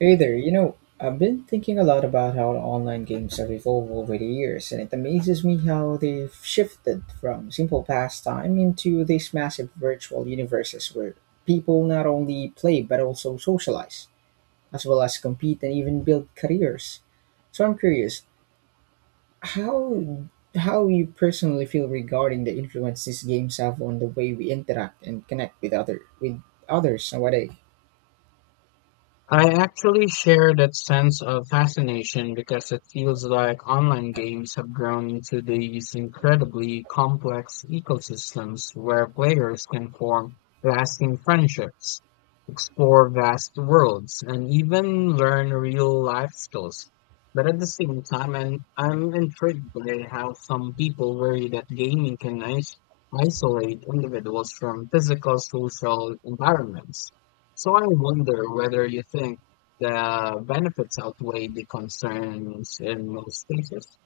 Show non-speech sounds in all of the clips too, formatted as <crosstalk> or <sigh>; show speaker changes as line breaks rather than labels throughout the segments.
Hey there, you know, I've been thinking a lot about how online games have evolved over the years, and it amazes me how they've shifted from simple pastime into these massive virtual universes where people not only play but also socialize, as well as compete and even build careers. So I'm curious, how how you personally feel regarding the influence these games have on the way we interact and connect with others nowadays?
I actually share that sense of fascination because it feels like online games have grown into these incredibly complex ecosystems where players can form lasting friendships, explore vast worlds, and even learn real life skills. But at the same time, and I'm intrigued by how some people worry that gaming can isolate individuals from physical social environments. So I wonder whether you think the benefits outweigh the concerns in most cases.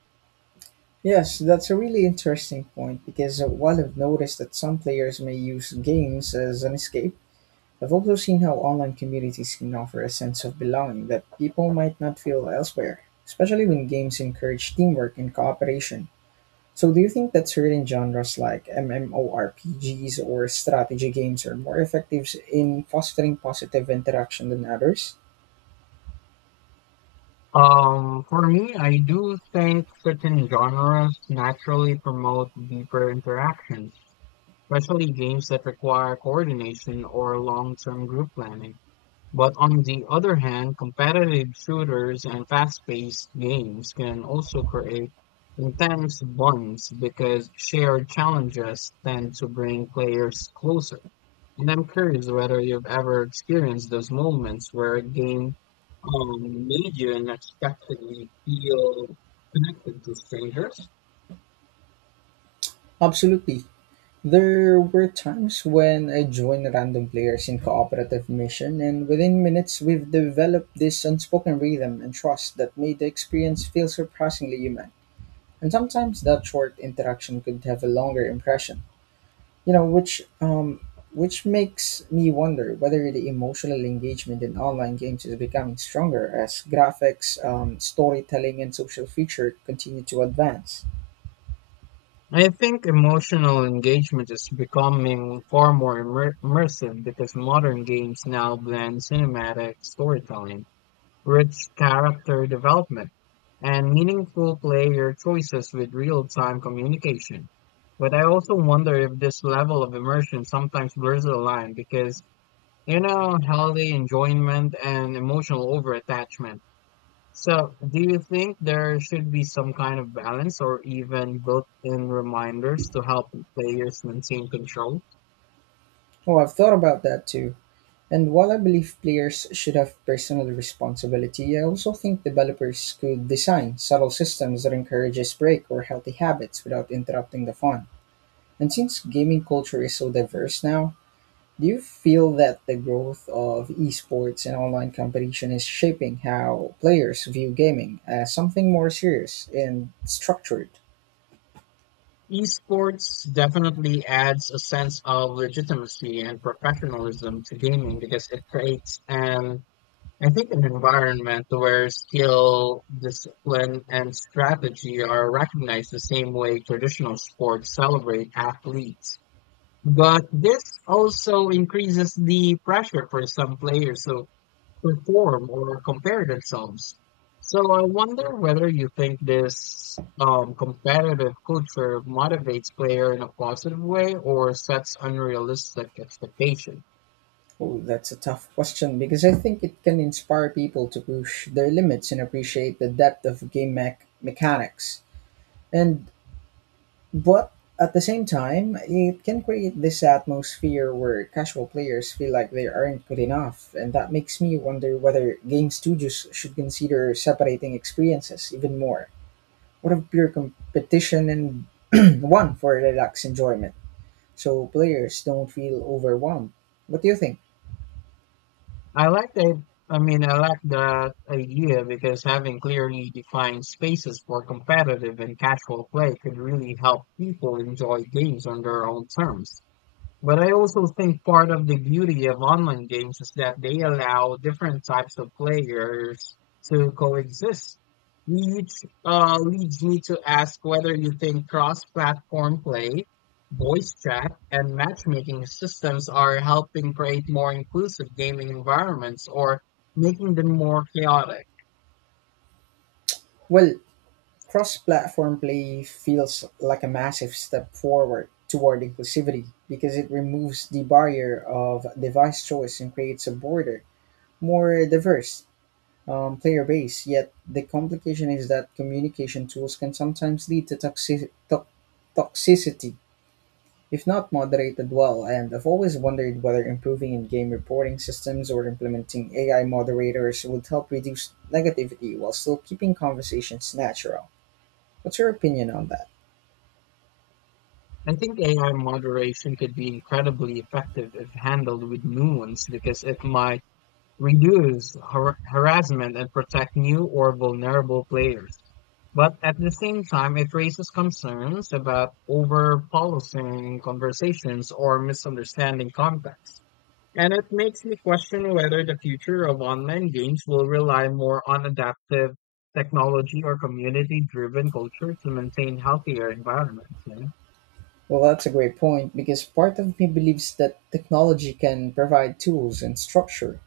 Yes, that's a really interesting point because while I've noticed that some players may use games as an escape, I've also seen how online communities can offer a sense of belonging that people might not feel elsewhere, especially when games encourage teamwork and cooperation. So, do you think that certain genres like MMORPGs or strategy games are more effective in fostering positive interaction than others?
For me, I do think certain genres naturally promote deeper interaction, especially games that require coordination or long-term group planning. But on the other hand, competitive shooters and fast-paced games can also create intense bonds because shared challenges tend to bring players closer. And I'm curious whether you've ever experienced those moments where a game um, made you unexpectedly feel connected to strangers.
Absolutely. There were times when I joined random players in cooperative mission and within minutes we've developed this unspoken rhythm and trust that made the experience feel surprisingly human. And sometimes that short interaction could have a longer impression. You know, which makes me wonder whether the emotional engagement in online games is becoming stronger as graphics, storytelling, and social feature continue to advance.
I think emotional engagement is becoming far more immersive because modern games now blend cinematic storytelling, rich character development, and meaningful player choices with real-time communication. But I also wonder if this level of immersion sometimes blurs the line because, healthy enjoyment and emotional overattachment. So, do you think there should be some kind of balance or even built-in reminders to help players maintain control?
Oh, I've thought about that too. And while I believe players should have personal responsibility, I also think developers could design subtle systems that encourages break or healthy habits without interrupting the fun. And since gaming culture is so diverse now, do you feel that the growth of esports and online competition is shaping how players view gaming as something more serious and structured?
Esports definitely adds a sense of legitimacy and professionalism to gaming because it creates an, I think, an environment where skill, discipline, and strategy are recognized the same way traditional sports celebrate athletes. But this also increases the pressure for some players to perform or compare themselves. So I wonder whether you think this competitive culture motivates player in a positive way or sets unrealistic expectation.
Oh, that's a tough question because I think it can inspire people to push their limits and appreciate the depth of game mechanics. And but at the same time, it can create this atmosphere where casual players feel like they aren't good enough, and that makes me wonder whether game studios should consider separating experiences even more. What of pure competition and <clears throat> one for relaxed enjoyment, so players don't feel overwhelmed? What do you think?
I like that. I mean, I like that idea because having clearly defined spaces for competitive and casual play could really help people enjoy games on their own terms. But I also think part of the beauty of online games is that they allow different types of players to coexist. Which, leads me to ask whether you think cross-platform play, voice chat, and matchmaking systems are helping create more inclusive gaming environments or making them more chaotic.
Well, cross-platform play feels like a massive step forward toward inclusivity because it removes the barrier of device choice and creates a broader, more diverse player base. Yet the complication is that communication tools can sometimes lead to toxicity if not moderated well. And I've always wondered whether improving in-game reporting systems or implementing AI moderators would help reduce negativity while still keeping conversations natural. What's your opinion on that?
I think AI moderation could be incredibly effective if handled with nuance because it might reduce harassment and protect new or vulnerable players. But at the same time, it raises concerns about over policing conversations or misunderstanding context. And it makes me question whether the future of online games will rely more on adaptive technology or community driven culture to maintain healthier environments.
Well, that's a great point because part of me believes that technology can provide tools and structure,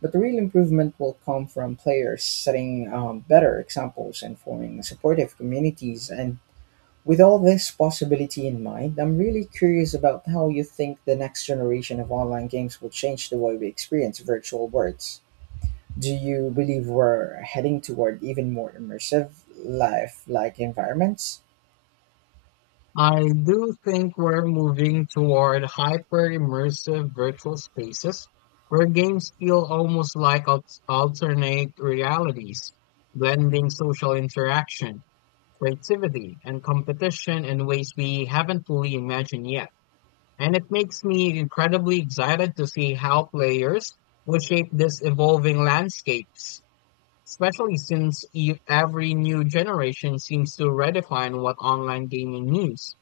but the real improvement will come from players setting better examples and forming supportive communities. And with all this possibility in mind, I'm really curious about how you think the next generation of online games will change the way we experience virtual worlds. Do you believe we're heading toward even more immersive, life like environments?
I do think we're moving toward hyper immersive virtual spaces where games feel almost like alternate realities, blending social interaction, creativity, and competition in ways we haven't fully imagined yet. And it makes me incredibly excited to see how players will shape this evolving landscapes, especially since every new generation seems to redefine what online gaming means.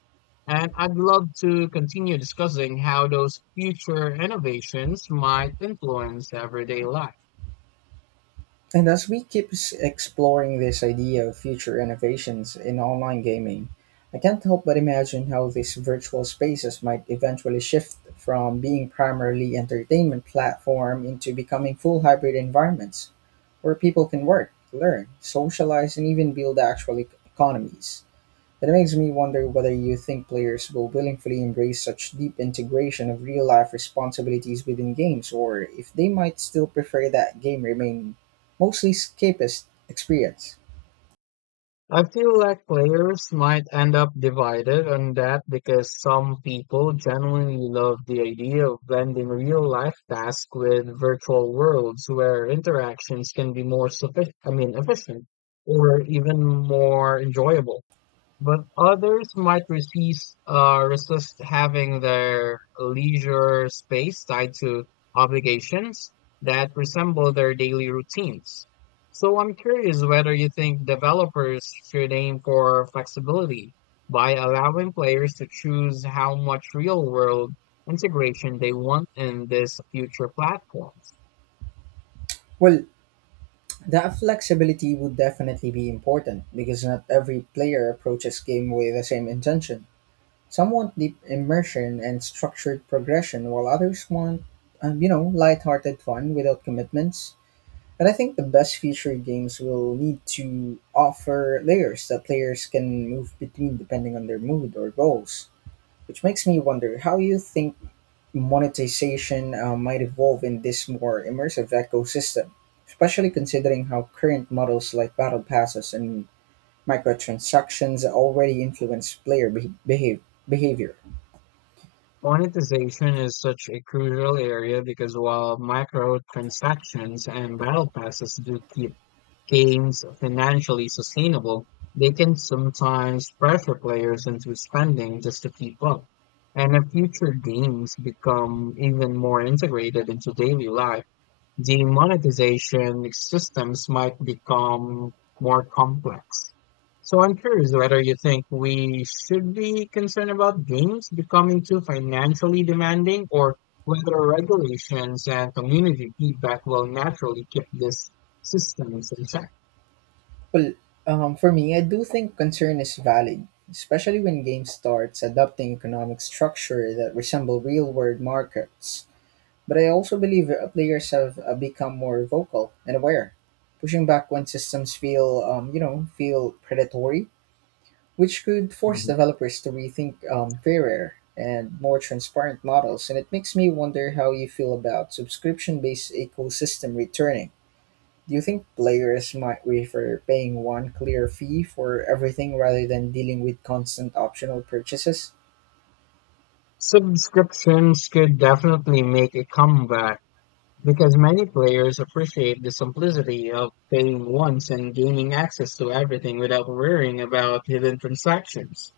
And I'd love to continue discussing how those future innovations might influence everyday life.
And as we keep exploring this idea of future innovations in online gaming, I can't help but imagine how these virtual spaces might eventually shift from being primarily entertainment platform into becoming full hybrid environments where people can work, learn, socialize, and even build actual economies. It makes me wonder whether you think players will willingly embrace such deep integration of real life responsibilities within games, or if they might still prefer that game remain mostly escapist experience.
I feel like players might end up divided on that because some people genuinely love the idea of blending real life tasks with virtual worlds where interactions can be more sufficient, I mean, efficient, or even more enjoyable. But others might resist, having their leisure space tied to obligations that resemble their daily routines. So I'm curious whether you think developers should aim for flexibility by allowing players to choose how much real-world integration they want in these future platforms.
Well, that flexibility would definitely be important because not every player approaches game with the same intention. Some want deep immersion and structured progression, while others want, lighthearted fun without commitments. And I think the best future games will need to offer layers that players can move between depending on their mood or goals. Which makes me wonder how you think monetization might evolve in this more immersive ecosystem, especially considering how current models like battle passes and microtransactions already influence player behavior.
Monetization is such a crucial area because while microtransactions and battle passes do keep games financially sustainable, they can sometimes pressure players into spending just to keep up. And if future games become even more integrated into daily life, the monetization systems might become more complex. So I'm curious whether you think we should be concerned about games becoming too financially demanding, or whether regulations and community feedback will naturally keep this systems in check.
Well, for me, I do think concern is valid, especially when games starts adopting economic structure that resemble real-world markets. But I also believe that players have become more vocal and aware, pushing back when systems feel, feel predatory, which could force
Mhm.
developers to rethink fairer and more transparent models. And it makes me wonder how you feel about subscription-based ecosystem returning. Do you think players might prefer paying one clear fee for everything rather than dealing with constant optional purchases?
Subscriptions could definitely make a comeback because many players appreciate the simplicity of paying once and gaining access to everything without worrying about hidden transactions.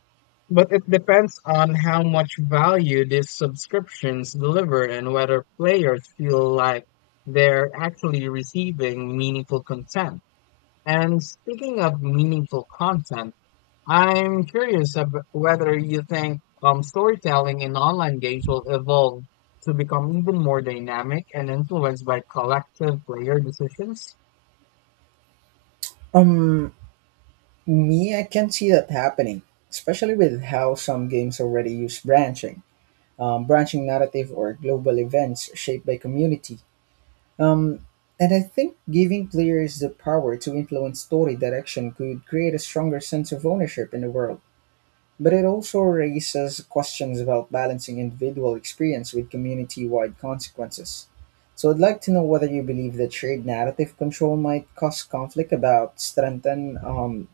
But it depends on how much value these subscriptions deliver and whether players feel like they're actually receiving meaningful content. And speaking of meaningful content, I'm curious of whether you think storytelling in online games will evolve to become even more dynamic and influenced by collective player decisions.
Um, me, I can see that happening, especially with how some games already use branching, branching narrative or global events shaped by community. Um, and I think giving players the power to influence story direction could create a stronger sense of ownership in the world. But it also raises questions about balancing individual experience with community wide consequences. So I'd like to know whether you believe that shared narrative control might cause conflict about strengthen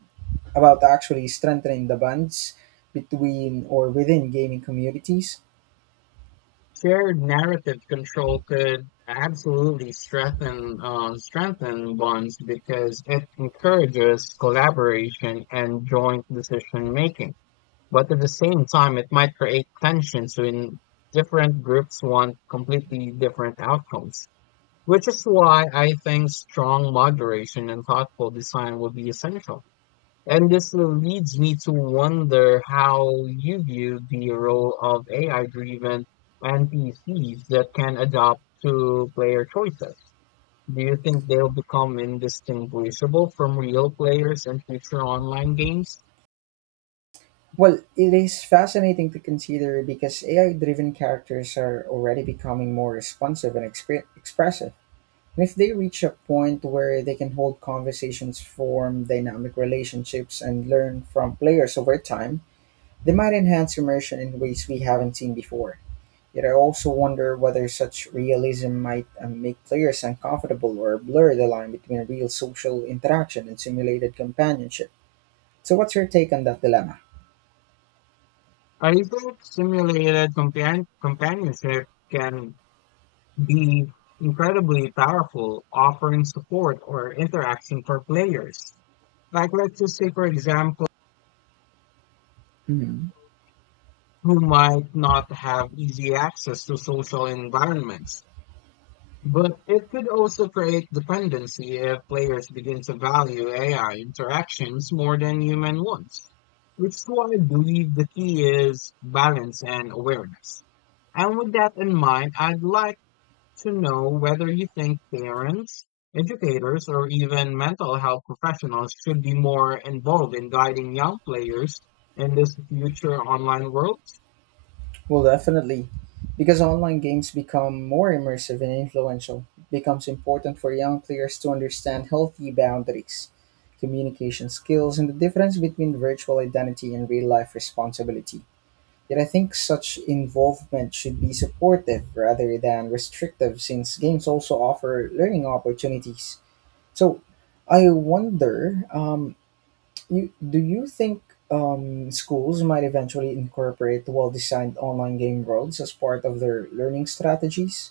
about actually strengthening the bonds between or within gaming communities.
Shared narrative control could absolutely strengthen bonds because it encourages collaboration and joint decision making. But at the same time, it might create tensions when different groups want completely different outcomes. Which is why I think strong moderation and thoughtful design will be essential. And this leads me to wonder how you view the role of AI-driven NPCs that can adapt to player choices. Do you think they'll become indistinguishable from real players in future online games?
Well, it is fascinating to consider because AI driven characters are already becoming more responsive and expressive. And if they reach a point where they can hold conversations, form dynamic relationships, and learn from players over time, they might enhance immersion in ways we haven't seen before. Yet I also wonder whether such realism might make players uncomfortable or blur the line between real social interaction and simulated companionship. So, what's your take on that dilemma?
I think simulated companionship can be incredibly powerful, offering support or interaction for players. Like, let's just say, for example,
Mhm.
who might not have easy access to social environments. But it could also create dependency if players begin to value AI interactions more than human ones, which is why I believe the key is balance and awareness. And with that in mind, I'd like to know whether you think parents, educators, or even mental health professionals should be more involved in guiding young players in this future online world.
Well, definitely. Because online games become more immersive and influential, it becomes important for young players to understand healthy boundaries, communication skills, and the difference between virtual identity and real life responsibility. Yet I think such involvement should be supportive rather than restrictive, since games also offer learning opportunities. So I wonder do you think schools might eventually incorporate well-designed online game worlds as part of their learning strategies?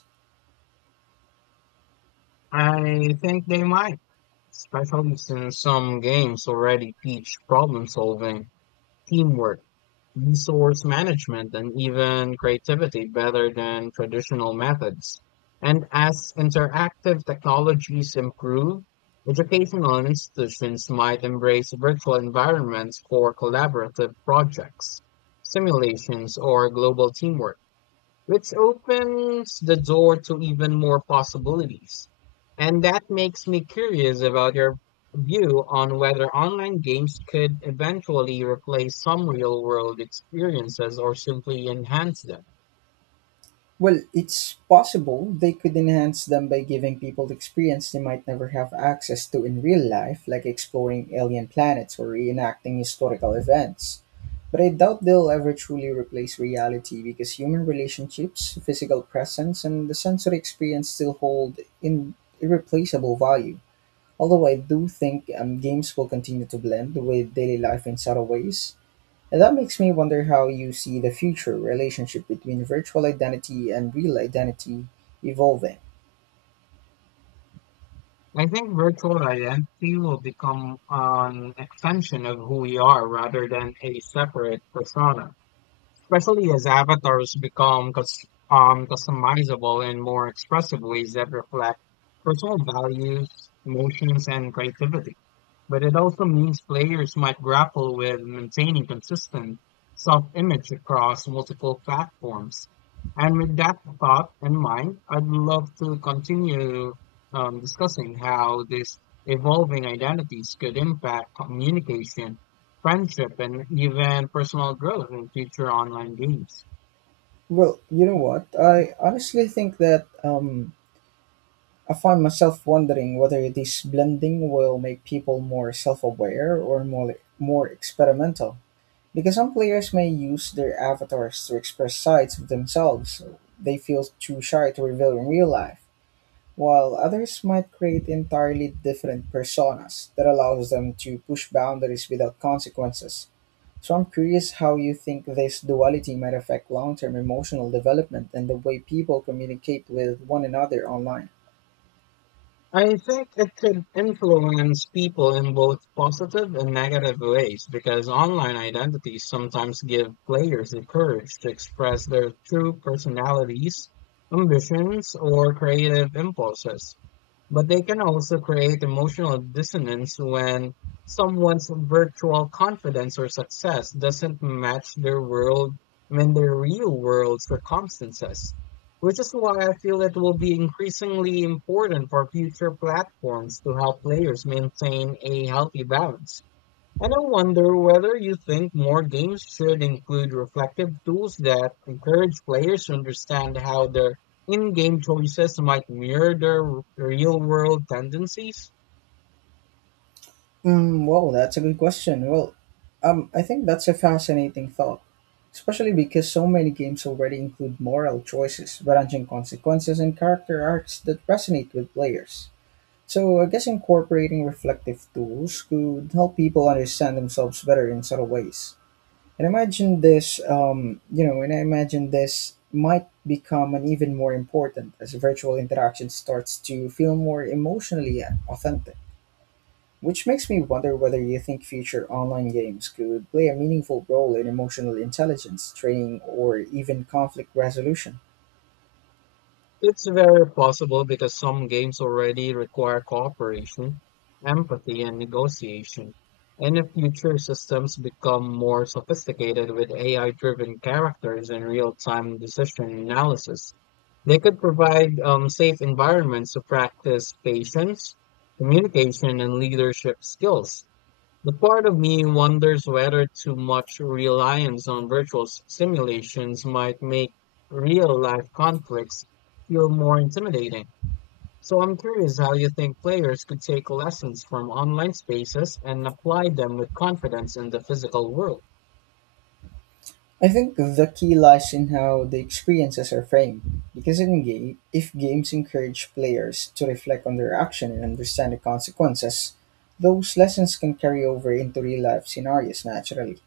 I think they might, especially since some games already teach problem solving, teamwork, resource management, and even creativity better than traditional methods. And as interactive technologies improve, educational institutions might embrace virtual environments for collaborative projects, simulations, or global teamwork, which opens the door to even more possibilities. And that makes me curious about your view on whether online games could eventually replace some real world experiences or simply enhance them.
Well, it's possible they could enhance them by giving people the experience they might never have access to in real life, like exploring alien planets or reenacting historical events. But I doubt they'll ever truly replace reality because human relationships, physical presence, and the sensory experience still hold in irreplaceable value. Although I do think games will continue to blend with daily life in subtle ways, and that makes me wonder how you see the future relationship between virtual identity and real identity evolving.
I think virtual identity will become an extension of who we are rather than a separate persona, especially as avatars become customizable in more expressive ways that reflect personal values, emotions, and creativity. But it also means players might grapple with maintaining consistent self image across multiple platforms. And with that thought in mind, I'd love to continue discussing how these evolving identities could impact communication, friendship, and even personal growth in future online games.
Well, you know what? I honestly think that I find myself wondering whether this blending will make people more self-aware or more experimental. Because some players may use their avatars to express sides of themselves they feel too shy to reveal in real life while others might create entirely different personas that allows them to push boundaries without consequences. So I'm curious how you think this duality might affect long-term emotional development and the way people communicate with one another online.
I think it could influence people in both positive and negative ways because online identities sometimes give players the courage to express their true personalities, ambitions, or creative impulses. But they can also create emotional dissonance when someone's virtual confidence or success doesn't match their world, I mean, their real world circumstances, which is why I feel it will be increasingly important for future platforms to help players maintain a healthy balance. And I wonder whether you think more games should include reflective tools that encourage players to understand how their in game choices might mirror their real world tendencies.
Mm, well, that's a good question. Well, I think that's a fascinating thought, especially because so many games already include moral choices, branching consequences, and character arcs that resonate with players. So I guess incorporating reflective tools could help people understand themselves better in subtle ways. And I imagine this might become an even more important as virtual interaction starts to feel more emotionally authentic. Which makes me wonder whether you think future online games could play a meaningful role in emotional intelligence training or even conflict resolution.
It's very possible because some games already require cooperation, empathy, and negotiation. And if future systems become more sophisticated with AI driven characters and real time decision analysis, they could provide safe environments to practice patience, communication, and leadership skills. The part of me wonders whether too much reliance on virtual simulations might make real life conflicts feel more intimidating. So I'm curious how you think players could take lessons from online spaces and apply them with confidence in the physical world.
I think the key lies in how the experiences are framed, because in game, if games encourage players to reflect on their action and understand the consequences, those lessons can carry over into real life scenarios naturally.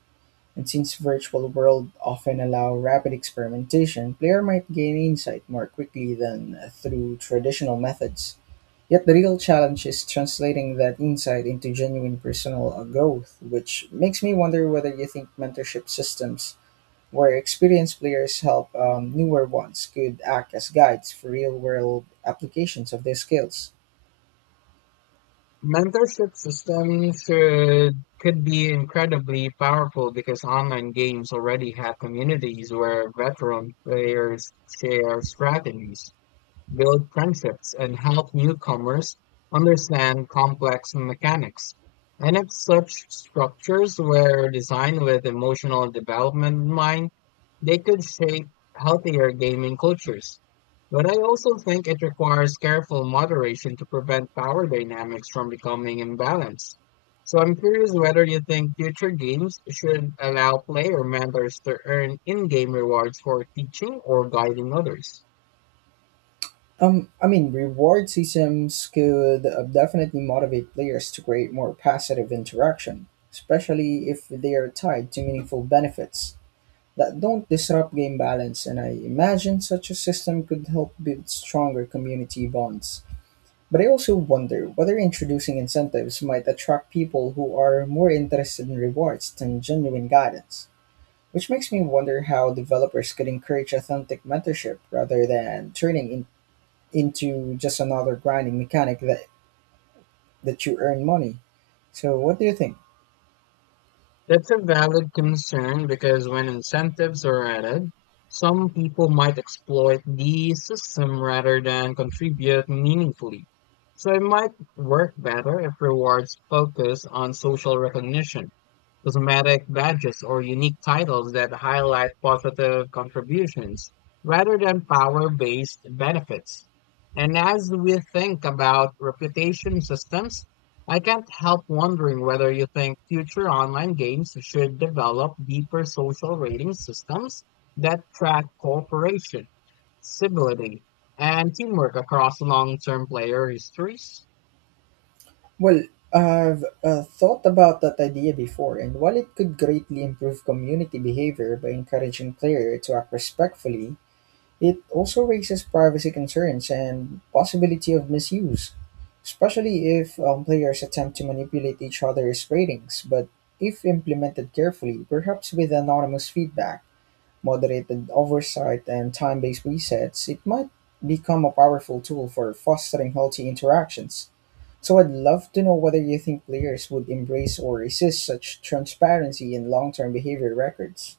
And since virtual world often allow rapid experimentation, player might gain insight more quickly than through traditional methods. Yet the real challenge is translating that insight into genuine personal growth, which makes me wonder whether you think mentorship systems where experienced players help newer ones could act as guides for real world applications of their skills.
Mentorship system should could be incredibly powerful because online games already have communities where veteran players share strategies, build friendships, and help newcomers understand complex mechanics. And if such structures were designed with emotional development in mind, they could shape healthier gaming cultures. But I also think it requires careful moderation to prevent power dynamics from becoming imbalanced. So I'm curious whether you think future games should allow player mentors to earn in-game rewards for teaching or guiding others.
Reward systems could definitely motivate players to create more passive interaction, especially if they are tied to meaningful benefits that don't disrupt game balance. And I imagine such a system could help build stronger community bonds. But I also wonder whether introducing incentives might attract people who are more interested in rewards than genuine guidance, which makes me wonder how developers could encourage authentic mentorship rather than turning in, into just another grinding mechanic that you earn money. So, what do you think?
That's a valid concern because when incentives are added, some people might exploit the system rather than contribute meaningfully. So it might work better if rewards focus on social recognition, cosmetic badges, or unique titles that highlight positive contributions rather than power based benefits. And as we think about reputation systems, I can't help wondering whether you think future online games should develop deeper social rating systems that track cooperation, civility, and teamwork across long term player histories.
Well, I've thought about that idea before, and while it could greatly improve community behavior by encouraging players to act respectfully, it also raises privacy concerns and possibility of misuse, especially if players attempt to manipulate each other's ratings. But if implemented carefully, perhaps with anonymous feedback, moderated oversight, and time-based resets, it might become a powerful tool for fostering healthy interactions. So I'd love to know whether you think players would embrace or resist such transparency in long-term behavior records.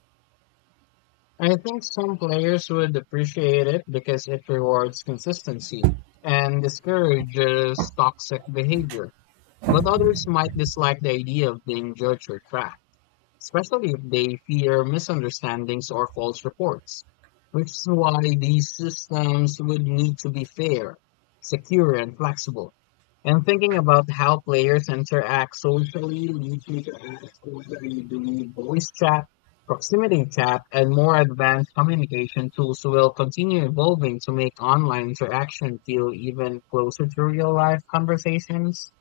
I think some players would appreciate it because it rewards consistency and discourages toxic behavior, but others might dislike the idea of being judged or tracked, especially if they fear misunderstandings or false reports, which is why these systems would need to be fair, secure, and flexible. And thinking about how players interact socially leads me to ask whether you believe voice chat, proximity chat, and more advanced communication tools will continue evolving to make online interaction feel even closer to real life conversations.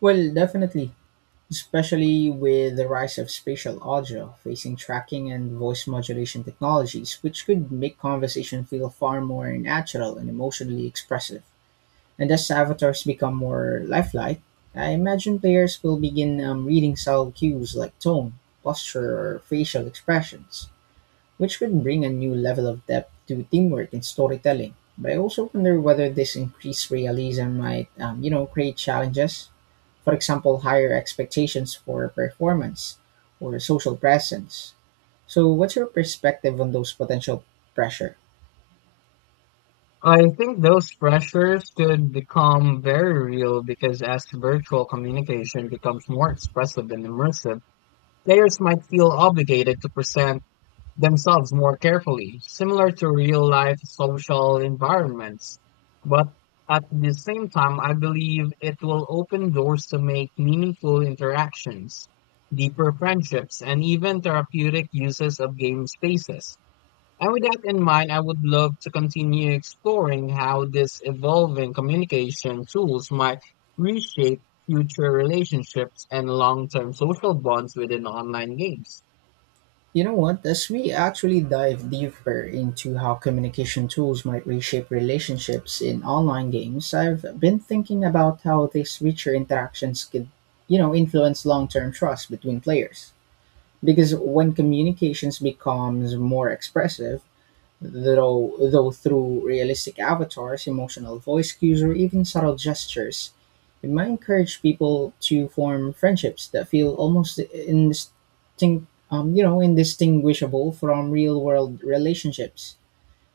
Well, definitely. Especially with the rise of spatial audio, facing tracking, and voice modulation technologies, which could make conversation feel far more natural and emotionally expressive. And as avatars become more lifelike, I imagine players will begin reading subtle cues like tone, posture, or facial expressions, which could bring a new level of depth to teamwork and storytelling. But I also wonder whether this increased realism might, create challenges for example, higher expectations for performance or social presence. So, what's your perspective on those potential pressure?
I think those pressures could become very real because as virtual communication becomes more expressive and immersive, players might feel obligated to present themselves more carefully, similar to real life social environments. But at the same time, I believe it will open doors to make meaningful interactions, deeper friendships, and even therapeutic uses of game spaces. And with that in mind, I would love to continue exploring how these evolving communication tools might reshape future relationships and long term social bonds within online games.
You know what? As we actually dive deeper into how communication tools might reshape relationships in online games, I've been thinking about how these richer interactions could, you know, influence long-term trust between players. Because when communications becomes more expressive, though through realistic avatars, emotional voice cues, or even subtle gestures, it might encourage people to form friendships that feel almost indistinguishable from real-world relationships.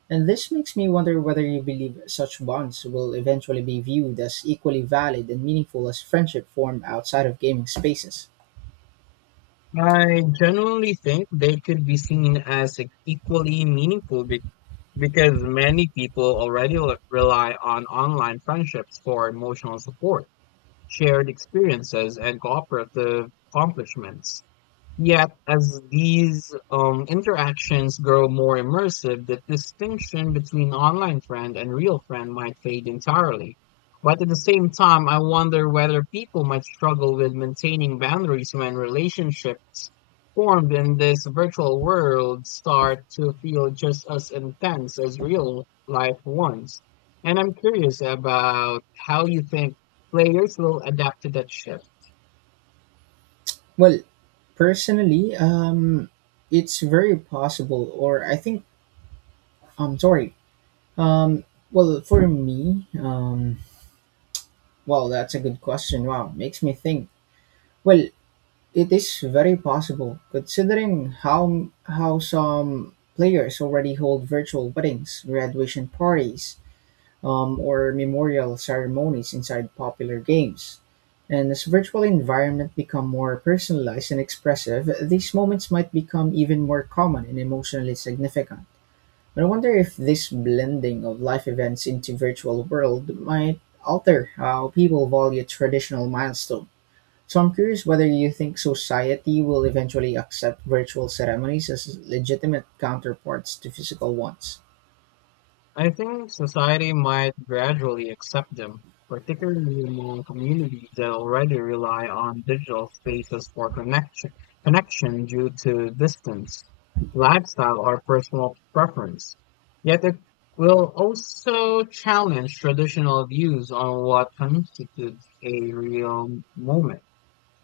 And this makes me wonder whether you believe such bonds will eventually be viewed as equally valid and meaningful as friendship formed outside of gaming spaces.
I genuinely think they could be seen as equally meaningful, because many people already rely on online friendships for emotional support, shared experiences, and cooperative accomplishments. Yet, as these interactions grow more immersive, the distinction between online friend and real friend might fade entirely. But at the same time, I wonder whether people might struggle with maintaining boundaries when relationships formed in this virtual world start to feel just as intense as real life ones. And I'm curious about how you think players will adapt to that shift.
Well, personally, it's very possible, or I think, I'm sorry, Um, well, for me, wow, that's a good question. Wow, makes me think. Well, it is very possible considering how some players already hold virtual weddings, graduation parties, or memorial ceremonies inside popular games. And as virtual environment become more personalized and expressive, these moments might become even more common and emotionally significant. I wonder if this blending of life events into virtual world might alter how people value traditional milestone. So I'm curious whether you think society will eventually accept virtual ceremonies as legitimate counterparts to physical ones.
I think society might gradually accept them, particularly among communities that already rely on digital spaces for connection due to distance, lifestyle, or personal preference. Yet it will also challenge traditional views on what constitutes a real moment.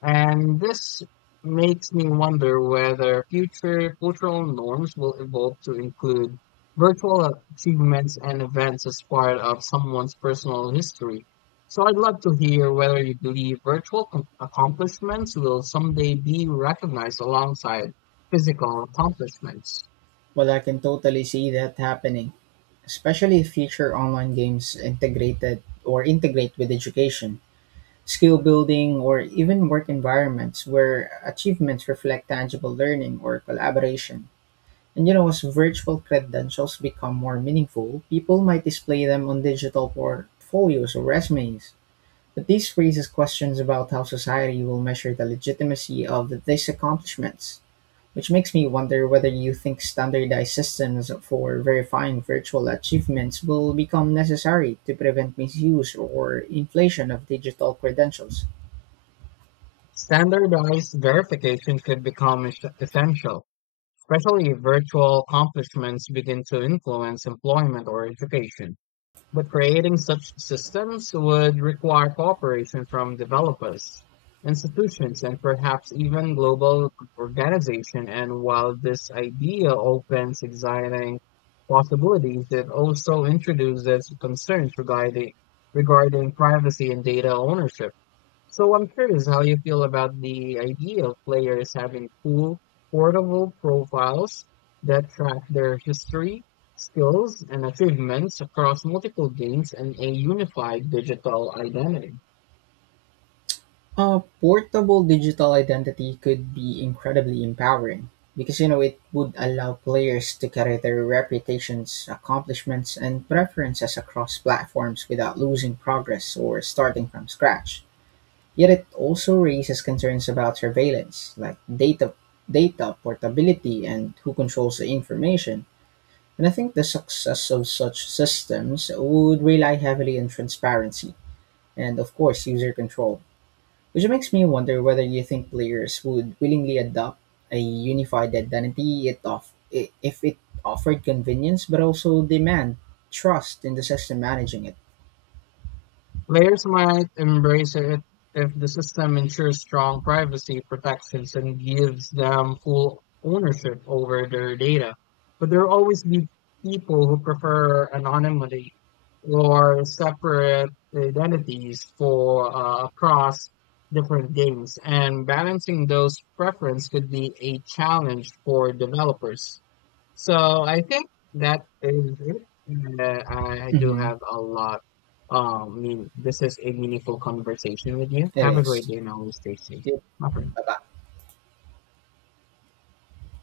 And this makes me wonder whether future cultural norms will evolve to include virtual achievements and events as part of someone's personal history. So I'd love to hear whether you believe virtual accomplishments will someday be recognized alongside physical accomplishments.
Well, I can totally see that happening, especially if future online games integrate with education, skill building, or even work environments where achievements reflect tangible learning or collaboration. And you know, as virtual credentials become more meaningful, people might display them on digital portfolios or resumes. But this raises questions about how society will measure the legitimacy of these accomplishments, which makes me wonder whether you think standardized systems for verifying virtual achievements will become necessary to prevent misuse or inflation of digital credentials.
Standardized verification could become essential, especially if virtual accomplishments begin to influence employment or education. But creating such systems would require cooperation from developers, institutions, and perhaps even global organization. And while this idea opens exciting possibilities, it also introduces concerns regarding privacy and data ownership. So I'm curious how you feel about the idea of players having cool, portable profiles that track their history, skills, and achievements across multiple games and a unified digital identity.
A portable digital identity could be incredibly empowering because you know it would allow players to carry their reputations, accomplishments, and preferences across platforms without losing progress or starting from scratch. Yet it also raises concerns about surveillance, like data portability and who controls the information. And I think the success of such systems would rely heavily on transparency and of course user control which makes me wonder whether you think players would willingly adopt a unified identity if it offered convenience but also demand trust in the system managing it.
Players might embrace it if the system ensures strong privacy protections and gives them full ownership over their data. But there will always be people who prefer anonymity or separate identities for across different games, and balancing those preferences could be a challenge for developers. So I think that is it. And I do
Mm-hmm.
have a lot. I mean, this is a meaningful conversation with you.
It
Have a great
is.
day and always stay safe,
Yep.
my friend.